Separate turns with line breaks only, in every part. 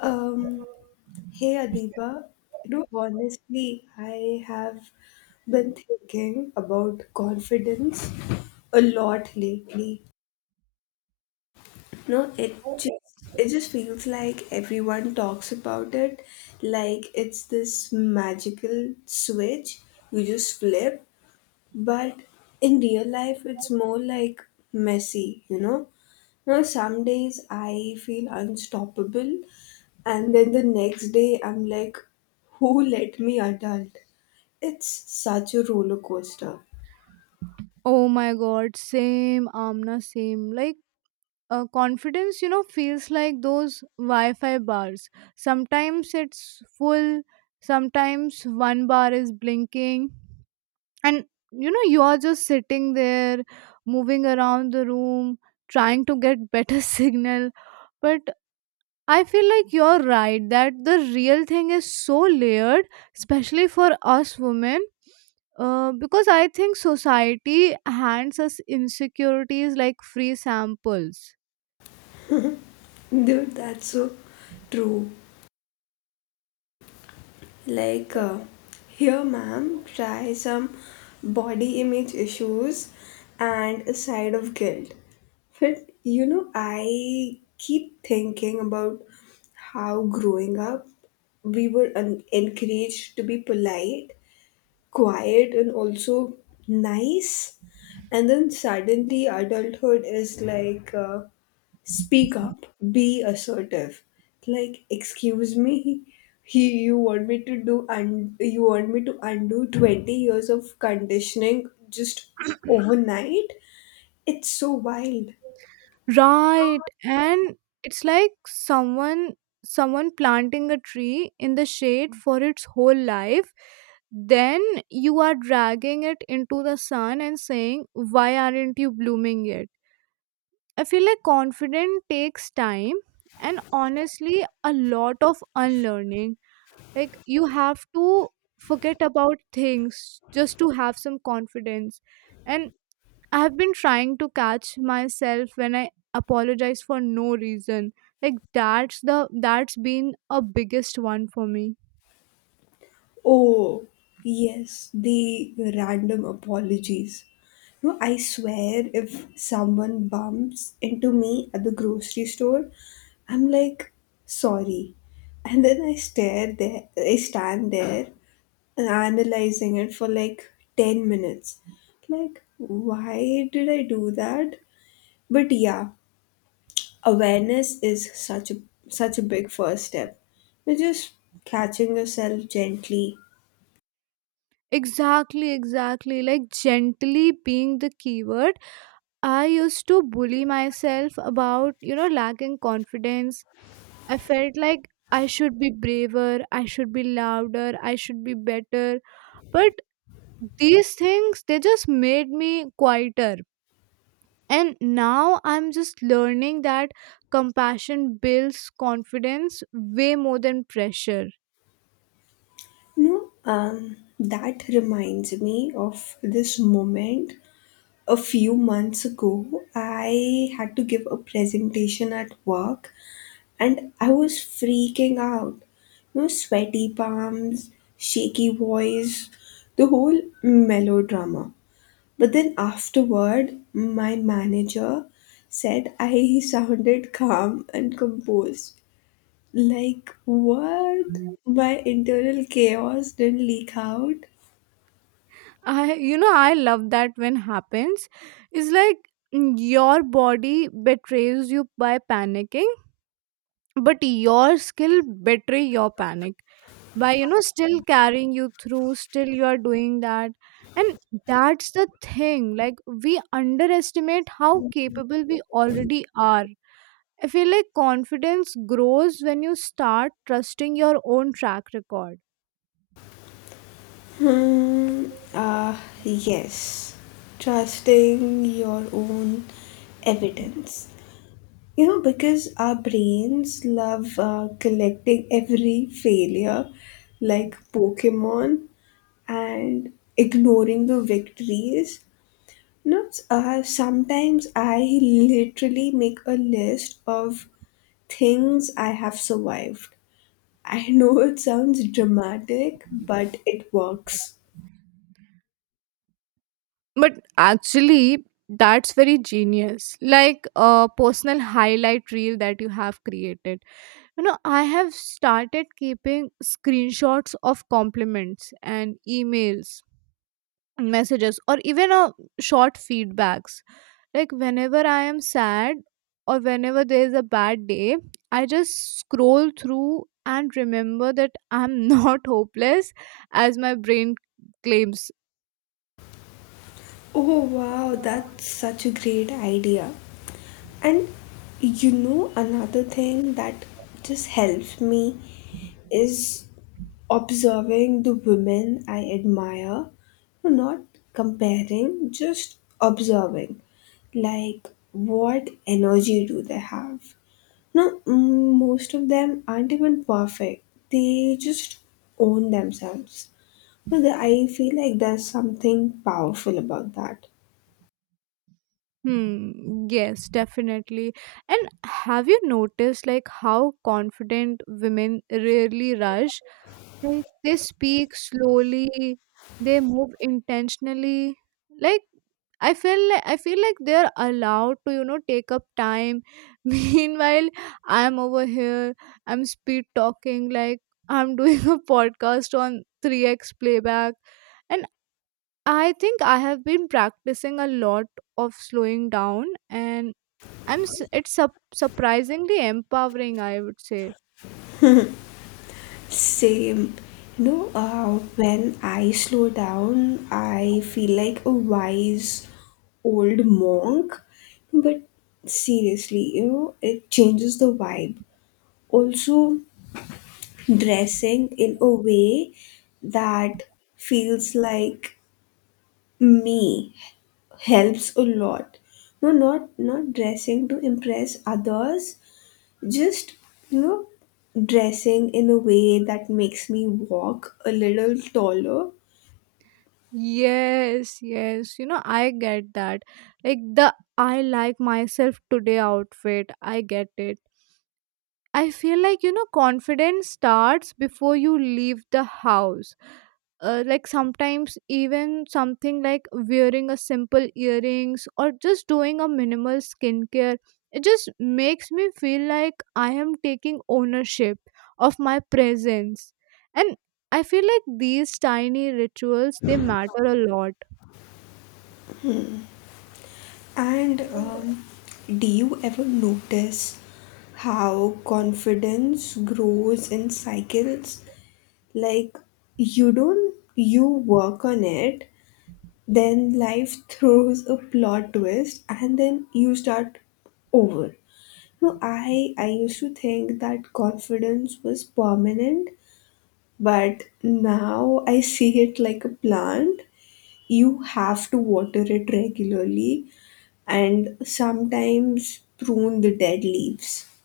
Um, Hey Adiba, honestly, I have been thinking about confidence a lot lately. No, it just feels like everyone talks about it like it's this magical switch you just flip, but in real life it's more like messy. Now some days I feel unstoppable and then the next day I'm like, who let me adult? It's such a roller coaster.
Oh my god, same Amna, same. Like confidence, you know, feels like those Wi-Fi bars. Sometimes it's full, sometimes one bar is blinking, and you know you are just sitting there, moving around the room, trying to get better signal. But I feel like you're right that the real thing is so layered, especially for us women. Because I think society hands us insecurities like free samples.
Dude, that's so true. like uh, Here ma'am, try some body image issues and a side of guilt. But I keep thinking about how growing up we were encouraged to be polite, quiet, and also nice. And then suddenly, adulthood is like, speak up, be assertive. Like, excuse me, he, you want me to do and you want me to undo 20 years of conditioning just overnight? It's so wild.
Right. And it's like someone planting a tree in the shade for its whole life, then you are dragging it into the sun and saying, why aren't you blooming yet? I feel like confidence takes time and honestly a lot of unlearning. Like you have to forget about things just to have some confidence. And I have been trying to catch myself when I apologize for no reason. Like that's been a biggest one for me.
Oh, yes, the random apologies. No, I swear if someone bumps into me at the grocery store, I'm like, sorry. And then I stand there and analyzing it for like 10 minutes. Like, why did I do that? But yeah, awareness is such a big first step. You're just catching yourself gently.
Exactly, exactly. Like gently being the keyword. I used to bully myself about, you know, lacking confidence. I felt like I should be braver, I should be louder, I should be better. But these things, they just made me quieter. And now I'm just learning that compassion builds confidence way more than pressure.
No, that reminds me of this moment. A few months ago, I had to give a presentation at work and I was freaking out. No, sweaty palms, shaky voice, the whole melodrama. But then afterward, my manager said I sounded calm and composed. Like, what? My internal chaos didn't leak out.
I, you know, I love that when happens. It's like your body betrays you by panicking, but your skill betray your panic by, you know, still carrying you through, still you are doing that. And that's the thing, like we underestimate how capable we already are. I feel like confidence grows when you start trusting your own track record.
Hmm. Ah, yes. Trusting your own evidence. You know, because our brains love collecting every failure like Pokemon and ignoring the victories. No, sometimes I literally make a list of things I have survived. I know it sounds dramatic, but it works.
But actually, that's very genius, like a personal highlight reel that you have created. You know, I have started keeping screenshots of compliments and emails, messages, or even a short feedbacks. Like whenever I am sad or whenever there is a bad day, I just scroll through and remember that I'm not hopeless, as my brain claims.
Oh wow, that's such a great idea. And another thing that just helps me is observing the women I admire. No, not comparing, just observing. Like, what energy do they have? No, most of them aren't even perfect. They just own themselves. But I feel like there's something powerful about that.
Hmm, yes, definitely. And have you noticed like how confident women rarely rush? Like they speak slowly, they move intentionally. Like I feel like they're allowed to, you know, take up time. Meanwhile, I'm over here, I'm speed talking, like I'm doing a podcast on 3x playback. And I think I have been practicing a lot of slowing down and I'm s- it's sup- surprisingly empowering, I would say.
Same. When I slow down, I feel like a wise old monk. But seriously, it changes the vibe. Also, dressing in a way that feels like me helps a lot. No, not dressing to impress others, just you know dressing in a way that makes me walk a little taller.
Yes, yes. You know, I get that. Like the "I like myself today" outfit, I get it. I feel like, you know, confidence starts before you leave the house. Like sometimes even something like wearing a simple earrings or just doing a minimal skincare, it just makes me feel like I am taking ownership of my presence. And I feel like these tiny rituals, they matter a lot.
And do you ever notice how confidence grows in cycles? Like, you don't you work on it, then life throws a plot twist and then you start over. No, I used to think that confidence was permanent, but now I see it like a plant. You have to water it regularly and sometimes prune the dead leaves.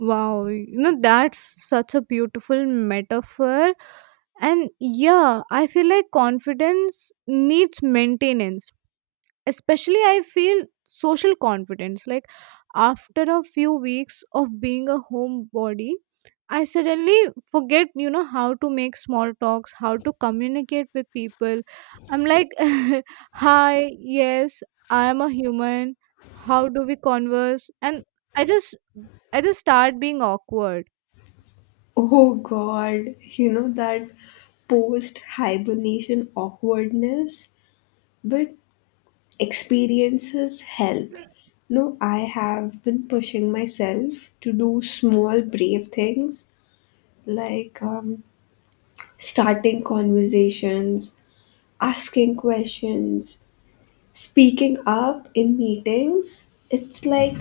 Wow, you know, that's such a beautiful metaphor. And yeah, I feel like confidence needs maintenance. Especially, I feel social confidence. Like, after a few weeks of being a homebody, I suddenly forget, you know, how to make small talks, how to communicate with people. I'm like, hi, yes, I am a human. How do we converse? And I just, I just start being awkward.
Oh god, you know that post hibernation awkwardness, but experiences help. No, I have been pushing myself to do small, brave things like, starting conversations, asking questions, speaking up in meetings. It's like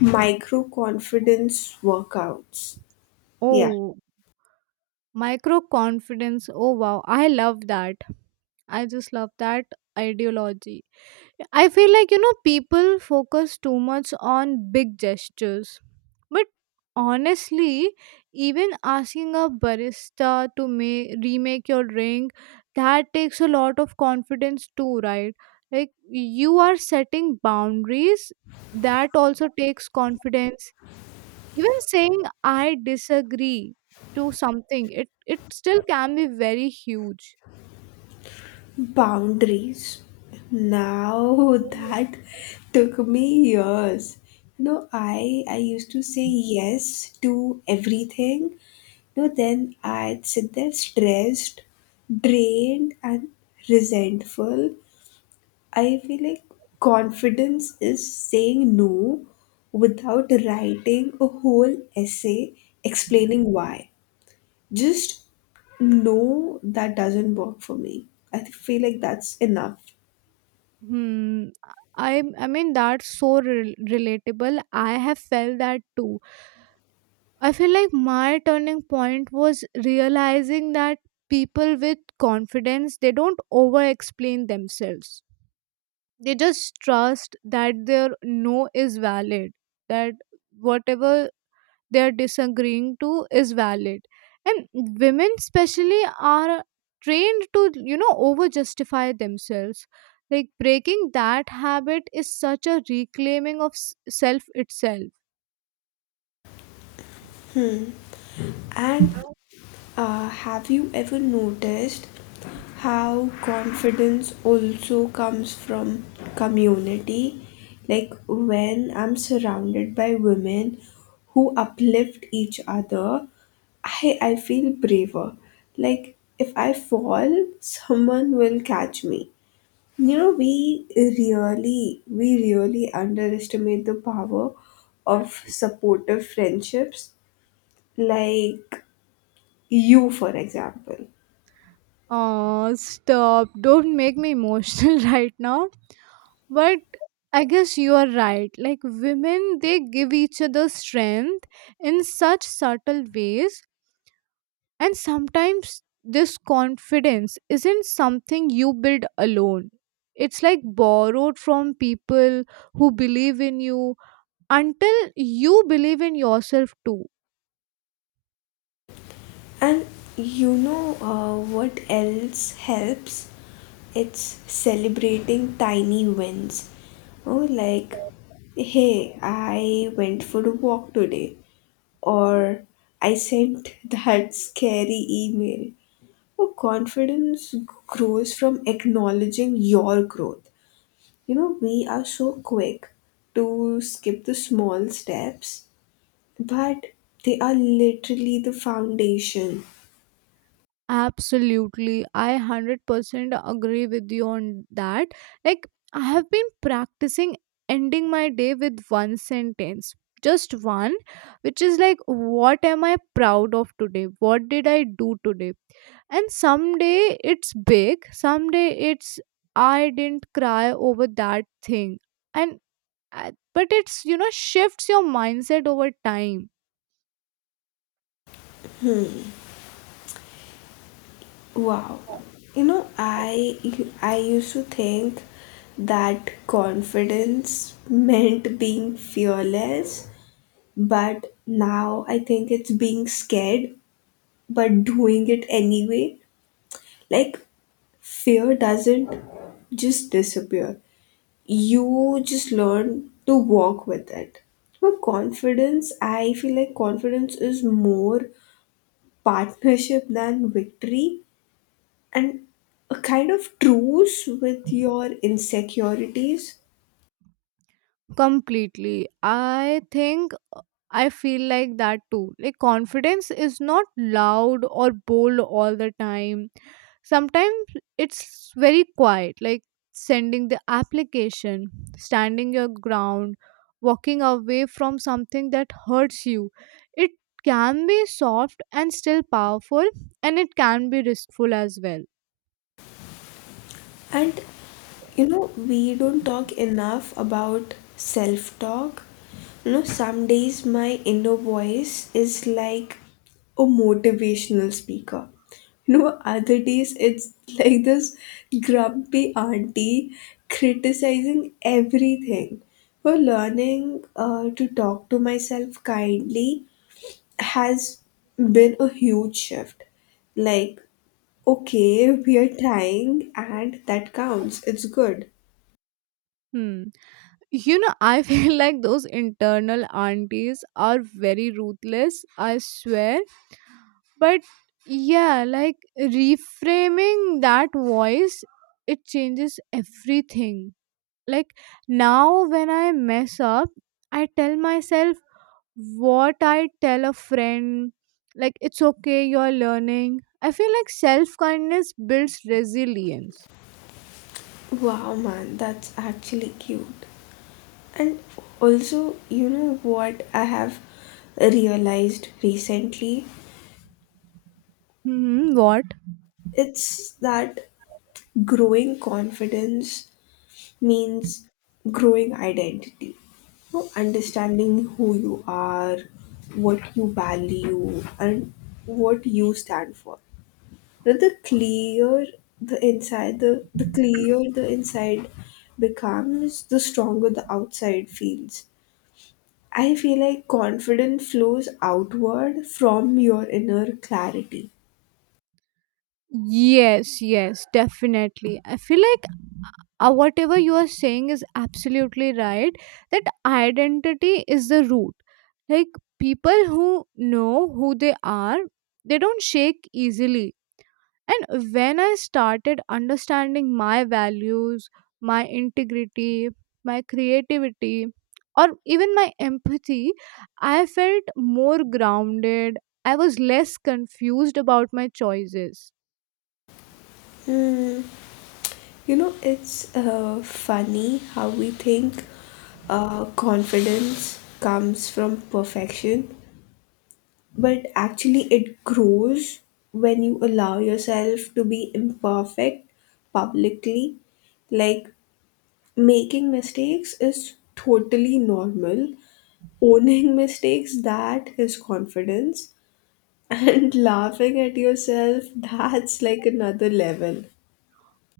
micro confidence workouts. Yeah,
Oh, micro confidence. Oh wow, I love that. I just love that ideology. I feel like, you know, people focus too much on big gestures. But honestly, even asking a barista to remake your drink, that takes a lot of confidence too, right? Like, you are setting boundaries. That also takes confidence, even saying I disagree to something, it still can be very huge.
boundaries. Now that took me years. You know, I used to say yes to everything. No, then I'd sit there stressed, drained, and resentful. I feel like confidence is saying no without writing a whole essay explaining why. Just no, that doesn't work for me. I feel like that's enough.
Hmm. I I mean that's so relatable. I have felt that too. I feel like my turning point was realizing that people with confidence, they don't over explain themselves. They just trust that their no is valid. That whatever they are disagreeing to is valid. And women especially are trained to, you know, over justify themselves. Like breaking that habit is such a reclaiming of self itself.
And have you ever noticed how confidence also comes from community? Like, when I'm surrounded by women who uplift each other, I feel braver. Like if I fall, someone will catch me. You know, we really underestimate the power of supportive friendships, like you, for example.
Oh stop, don't make me emotional right now. But I guess you are right, like women, they give each other strength in such subtle ways. And sometimes this confidence isn't something you build alone. It's like borrowed from people who believe in you until you believe in yourself too.
And what else helps? It's celebrating tiny wins. Oh, like, hey, I went for a walk today. Or I sent that scary email. Oh, confidence grows from acknowledging your growth. You know, we are so quick to skip the small steps, but they are literally the foundation.
Absolutely. I 100% agree with you on that. Like, I have been practicing ending my day with one sentence, just one, which is like, what am I proud of today? What did I do today? And someday it's big, someday it's, I didn't cry over that thing. And, but it's, you know, shifts your mindset over time
Wow. You know, I used to think that confidence meant being fearless, but now I think it's being scared but doing it anyway. Like, fear doesn't just disappear. You just learn to walk with it. But confidence, I feel like confidence is more partnership than victory, and a kind of truce with your insecurities.
completely, I think. I feel like that too. Like confidence is not loud or bold all the time. Sometimes it's very quiet, like sending the application, standing your ground, walking away from something that hurts you. It can be soft and still powerful, and it can be riskful as well.
And you know, we don't talk enough about self talk. You know, some days my inner voice is like a motivational speaker. You know, other days it's like this grumpy auntie criticizing everything. For learning to talk to myself kindly has been a huge shift. Like, okay, we are trying and that counts. It's good.
Hmm. You know, I feel like those internal aunties are very ruthless, I swear. But yeah, like reframing that voice, it changes everything. Like now, when I mess up, I tell myself what I tell a friend, like it's okay, you're learning. I feel like self kindness builds resilience.
Wow, man, that's actually cute. And also, you know what I have realized recently?
Hmm, what?
It's that growing confidence means growing identity. So understanding who you are, what you value, and what you stand for. But the clear the inside, the clear the inside becomes, the stronger the outside feels. I feel like confidence flows outward from your inner clarity.
Yes, yes, definitely. I feel like whatever you are saying is absolutely right. That identity is the root. Like people who know who they are, they don't shake easily. And when I started understanding my values, my integrity, my creativity, or even my empathy, I felt more grounded. I was less confused about my choices.
Hmm. You know, it's funny how we think confidence comes from perfection, but actually, it grows when you allow yourself to be imperfect publicly. Like, making mistakes is totally normal. Owning mistakes, that is confidence. And laughing at yourself, that's like another level.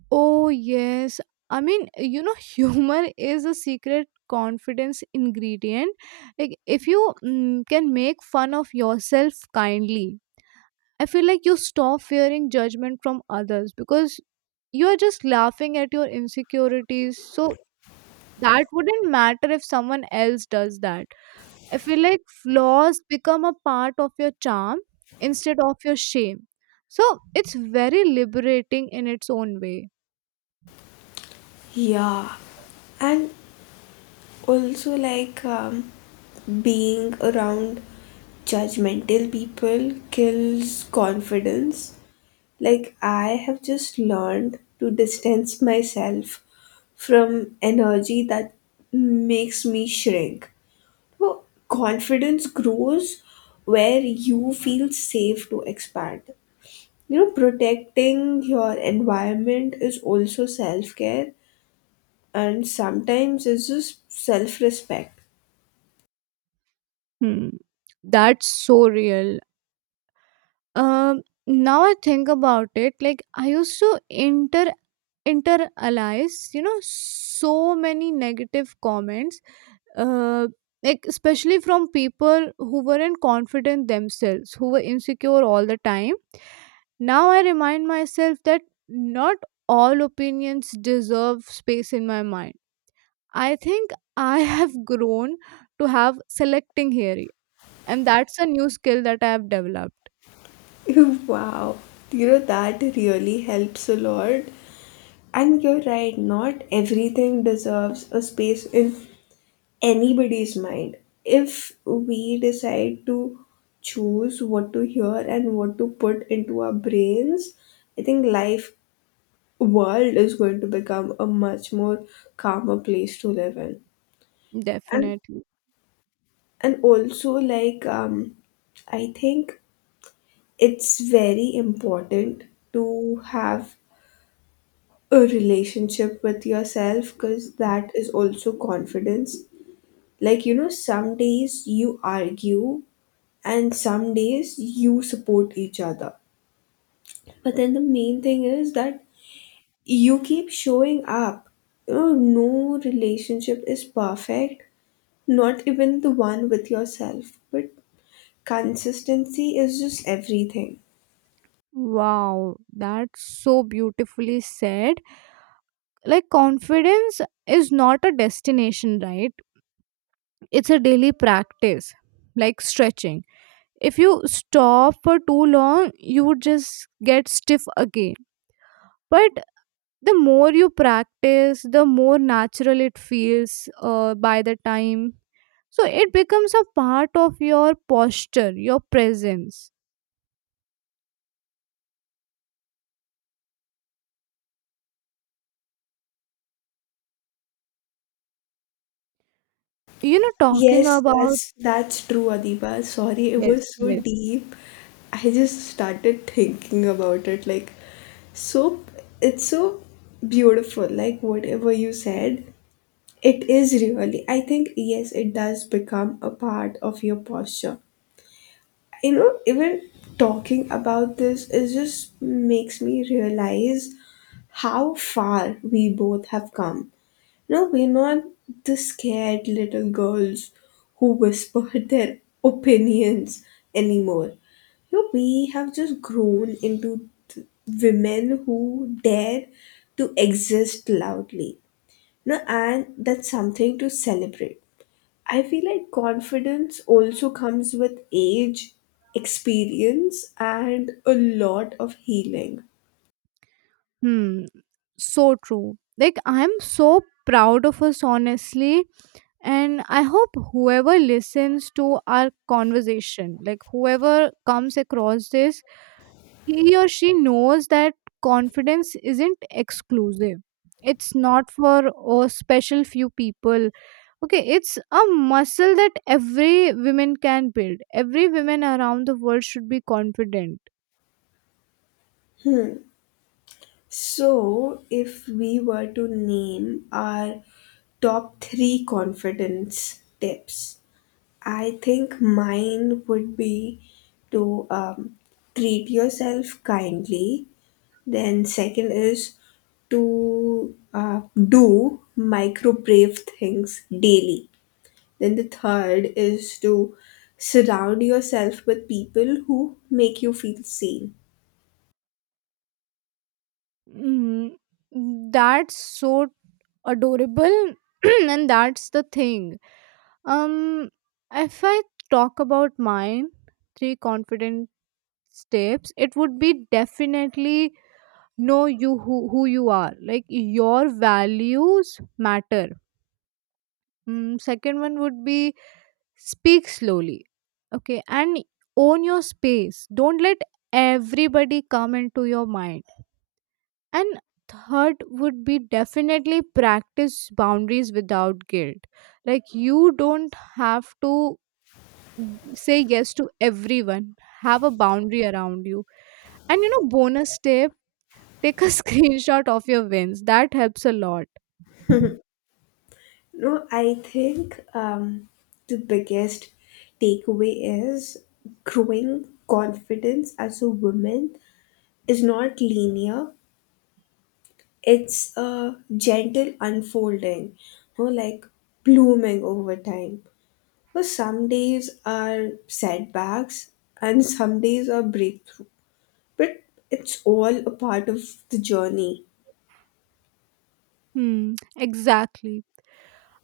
Oh, yes. I mean, you know, humor is a secret confidence ingredient. Like, if you can make fun of yourself kindly, I feel like you stop fearing judgment from others because you are just laughing at your insecurities. So, that wouldn't matter if someone else does that. I feel like flaws become a part of your charm instead of your shame. So, it's very liberating in its own way.
Yeah. And also, like, being around judgmental people kills confidence. Like, I have just learned to distance myself from energy that makes me shrink. Well, confidence grows where you feel safe to expand. You know, protecting your environment is also self care, and sometimes it's just self respect.
Hmm. That's so real. Um, Now I think about it, like I used to internalize, you know, so many negative comments, uh, like especially from people who weren't confident themselves, who were insecure all the time. Now I remind myself that not all opinions deserve space in my mind. I think I have grown to have selecting hearing, and that's a new skill that I have developed.
Wow, you know, that really helps a lot. And you're right, not everything deserves a space in anybody's mind. If we decide to choose what to hear and what to put into our brains, I think life, world is going to become a much more calmer place to live in. And
Definitely.
also, like, I think it's very important to have a relationship with yourself, because that is also confidence. Like, you know, some days you argue and some days you support each other, but then the main thing is that you keep showing up. You know, no relationship is perfect, not even the one with yourself, but consistency is just everything.
Wow, that's so beautifully said. Like, confidence is not a destination, right? It's a daily practice, like stretching. If you stop for too long, you would just get stiff again. But the more you practice, the more natural it feels by the time. So, it becomes a part of your posture, your presence. You know, talking
Yes,
about.
that's true, Adiba, sorry it
Yes,
was so
yes.
deep. I just started thinking about it like, so it's so beautiful, like whatever you said. It is really. I think, yes, it does become a part of your posture. You know, even talking about this, it just makes me realize how far we both have come. You know, we're not the scared little girls who whisper their opinions anymore. You know, we have just grown into women who dare to exist loudly. No, and that's something to celebrate. I feel like confidence also comes with age, experience, and a lot of healing.
Hmm. So true. Like I'm so proud of us honestly, and I hope whoever listens to our conversation, like whoever comes across this, he or she knows that confidence isn't exclusive. It's not for a special few people. Okay, it's a muscle that every woman can build. Every woman around the world should be confident.
So, if we were to name our top three confidence tips, I think mine would be to treat yourself kindly. Then second is to do micro brave things daily. Then the third is to surround yourself with people who make you feel seen.
Mm, that's so adorable. And that's the thing, um if I talk about mine three confident steps, it would be definitely know you who you are, like your values matter. Second one would be speak slowly, okay, and own your space, don't let everybody come into your mind. And third would be definitely practice boundaries without guilt. Like you don't have to say yes to everyone. Have a boundary around you. And you know, bonus tip, take a screenshot of your wins. That helps a lot.
No, I think the biggest takeaway is growing confidence as a woman is not linear. It's a gentle unfolding, you know, like blooming over time. But some days are setbacks and some days are breakthrough. But it's all a part of the journey.
Hmm, exactly.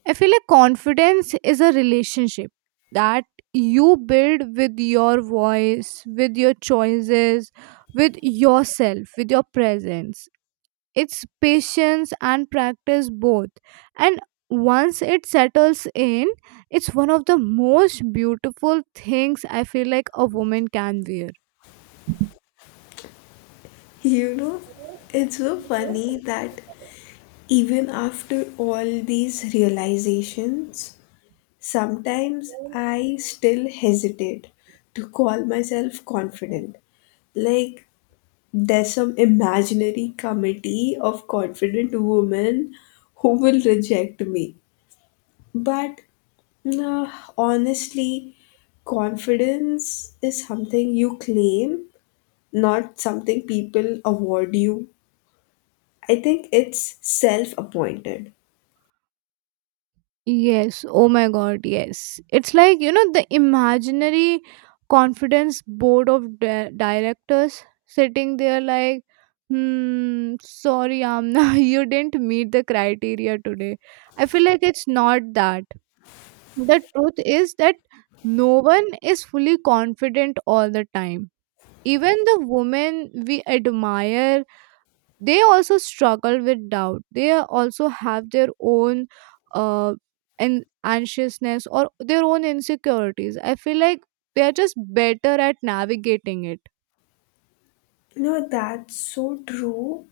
I feel like confidence is a relationship that you build with your voice, with your choices, with yourself, with your presence. It's patience and practice both. And once it settles in, it's one of the most beautiful things, I feel, like a woman can wear.
You know, it's so funny that even after all these realizations, sometimes I still hesitate to call myself confident. Like, there's some imaginary committee of confident women who will reject me. But nah, honestly, confidence is something you claim, not something people award you. I think it's self appointed.
Yes, oh my god, yes. It's like, you know, the imaginary confidence board of directors sitting there like, hmm, sorry Amna, you didn't meet the criteria today. I feel like it's not that. The truth is that no one is fully confident all the time. Even the women we admire, they also struggle with doubt, they also have their own uh an anxiousness or their own insecurities. I feel like they are just better at navigating it.
No, that's so true.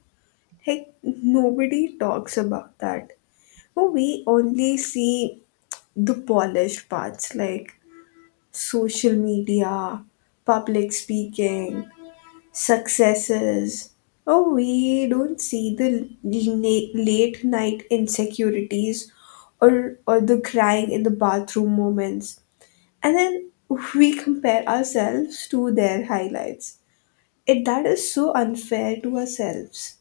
Like, nobody talks about that. Oh, we only see the polished parts, like social media, public speaking, successes. Oh, we don't see the late night insecurities, or the crying in the bathroom moments. And then we compare ourselves to their highlights. That is so unfair to ourselves.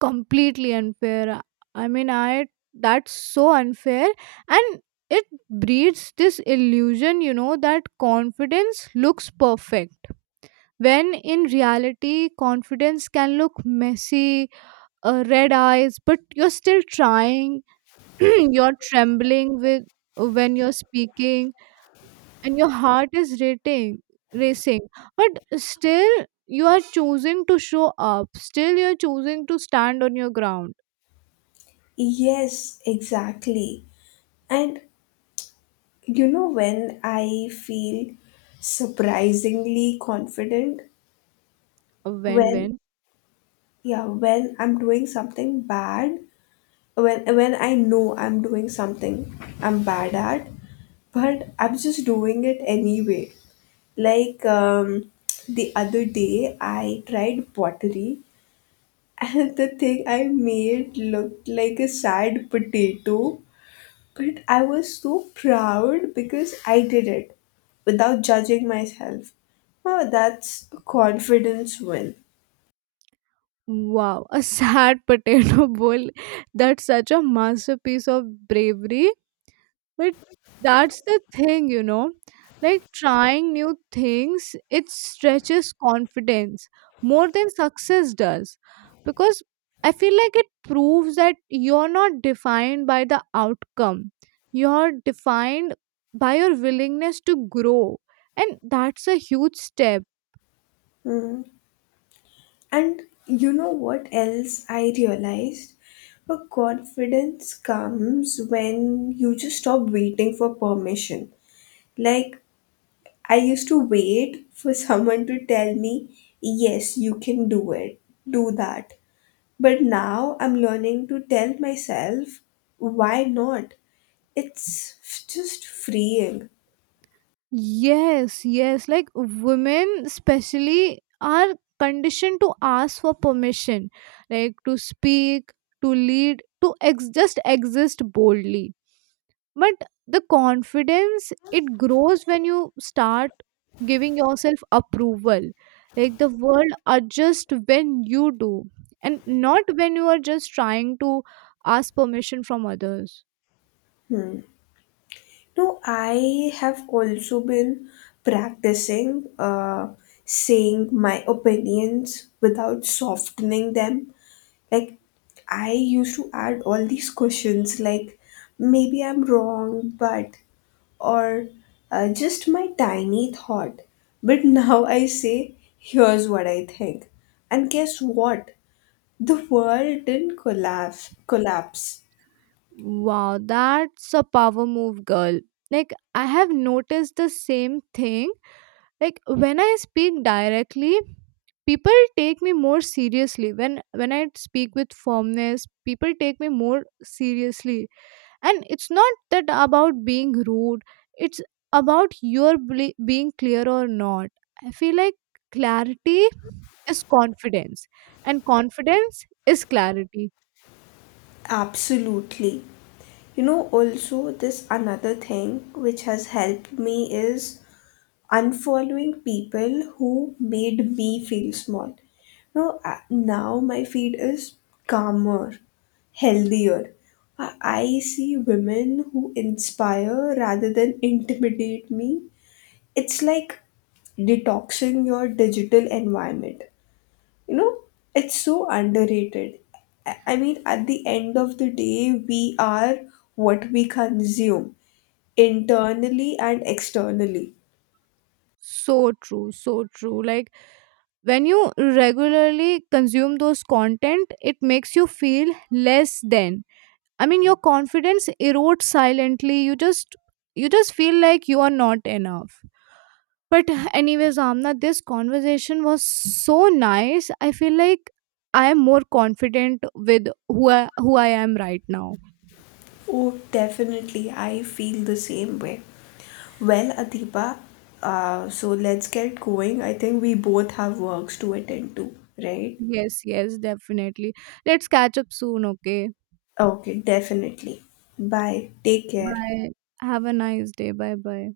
Completely unfair. I mean i that's so unfair. And it breeds this illusion, you know, that confidence looks perfect, when in reality confidence can look messy. Red eyes, but you're still trying. You're trembling with, when you're speaking, and your heart is rating racing, but still you are choosing to show up, still you're choosing to stand on your ground.
Yes, exactly. And you know when I feel surprisingly confident,
A
when
win-win.
yeah, when I'm doing something bad, when I know I'm doing something I'm bad at, but I'm just doing it anyway. Like, the other day, I tried pottery, and the thing I made looked like a sad potato. But I was so proud because I did it without judging myself. Oh, that's a confidence win.
Wow, a sad potato bowl, that's such a masterpiece of bravery. But that's the thing, you know, like trying new things, it stretches confidence more than success does. Because I feel like it proves that you're not defined by the outcome, you're defined by your willingness to grow. And that's a huge step.
Hmm. And you know what else I realized? Her confidence comes when you just stop waiting for permission. Like, I used to wait for someone to tell me, yes, you can do it, do that. But now I'm learning to tell myself, why not? It's just freeing.
Yes, yes. Like women, especially, are conditioned to ask for permission, like to speak, to lead, to just exist boldly. But the confidence, it grows when you start giving yourself approval. Like the world adjusts when you do, and not when you are just trying to ask permission from others.
Hmm. No, I have also been practicing saying my opinions without softening them. Like, I used to add all these questions, like, maybe I'm wrong, but, or just my tiny thought. But now I say, here's what I think. And guess what? The world didn't collapse. Collapse.
Wow, that's a power move, girl. Like, I have noticed the same thing. Like, when I speak directly, people take me more seriously. When I speak with firmness, people take me more seriously. And it's not that about being rude. It's about your being clear or not. I feel like clarity is confidence, and confidence is clarity.
Absolutely. You know, also, this another thing which has helped me is unfollowing people who made me feel small. No, now my feed is calmer, healthier. I see women who inspire rather than intimidate me. It's like detoxing your digital environment. You know, it's so underrated. I mean, at the end of the day, we are what we consume, internally and externally.
So true, so true. Like when you regularly consume those content, it makes you feel less than. I mean, your confidence erodes silently. You just feel like you are not enough. But anyways, Amna, this conversation was so nice. I feel like I am more confident with who I am right now.
Oh definitely, I feel the same way. Well Adipa, so let's get going, I think we both have works to attend to, right?
Yes, yes, definitely. Let's catch up soon, okay?
Okay, definitely. Bye, take care.
Bye. Have a nice day. Bye bye.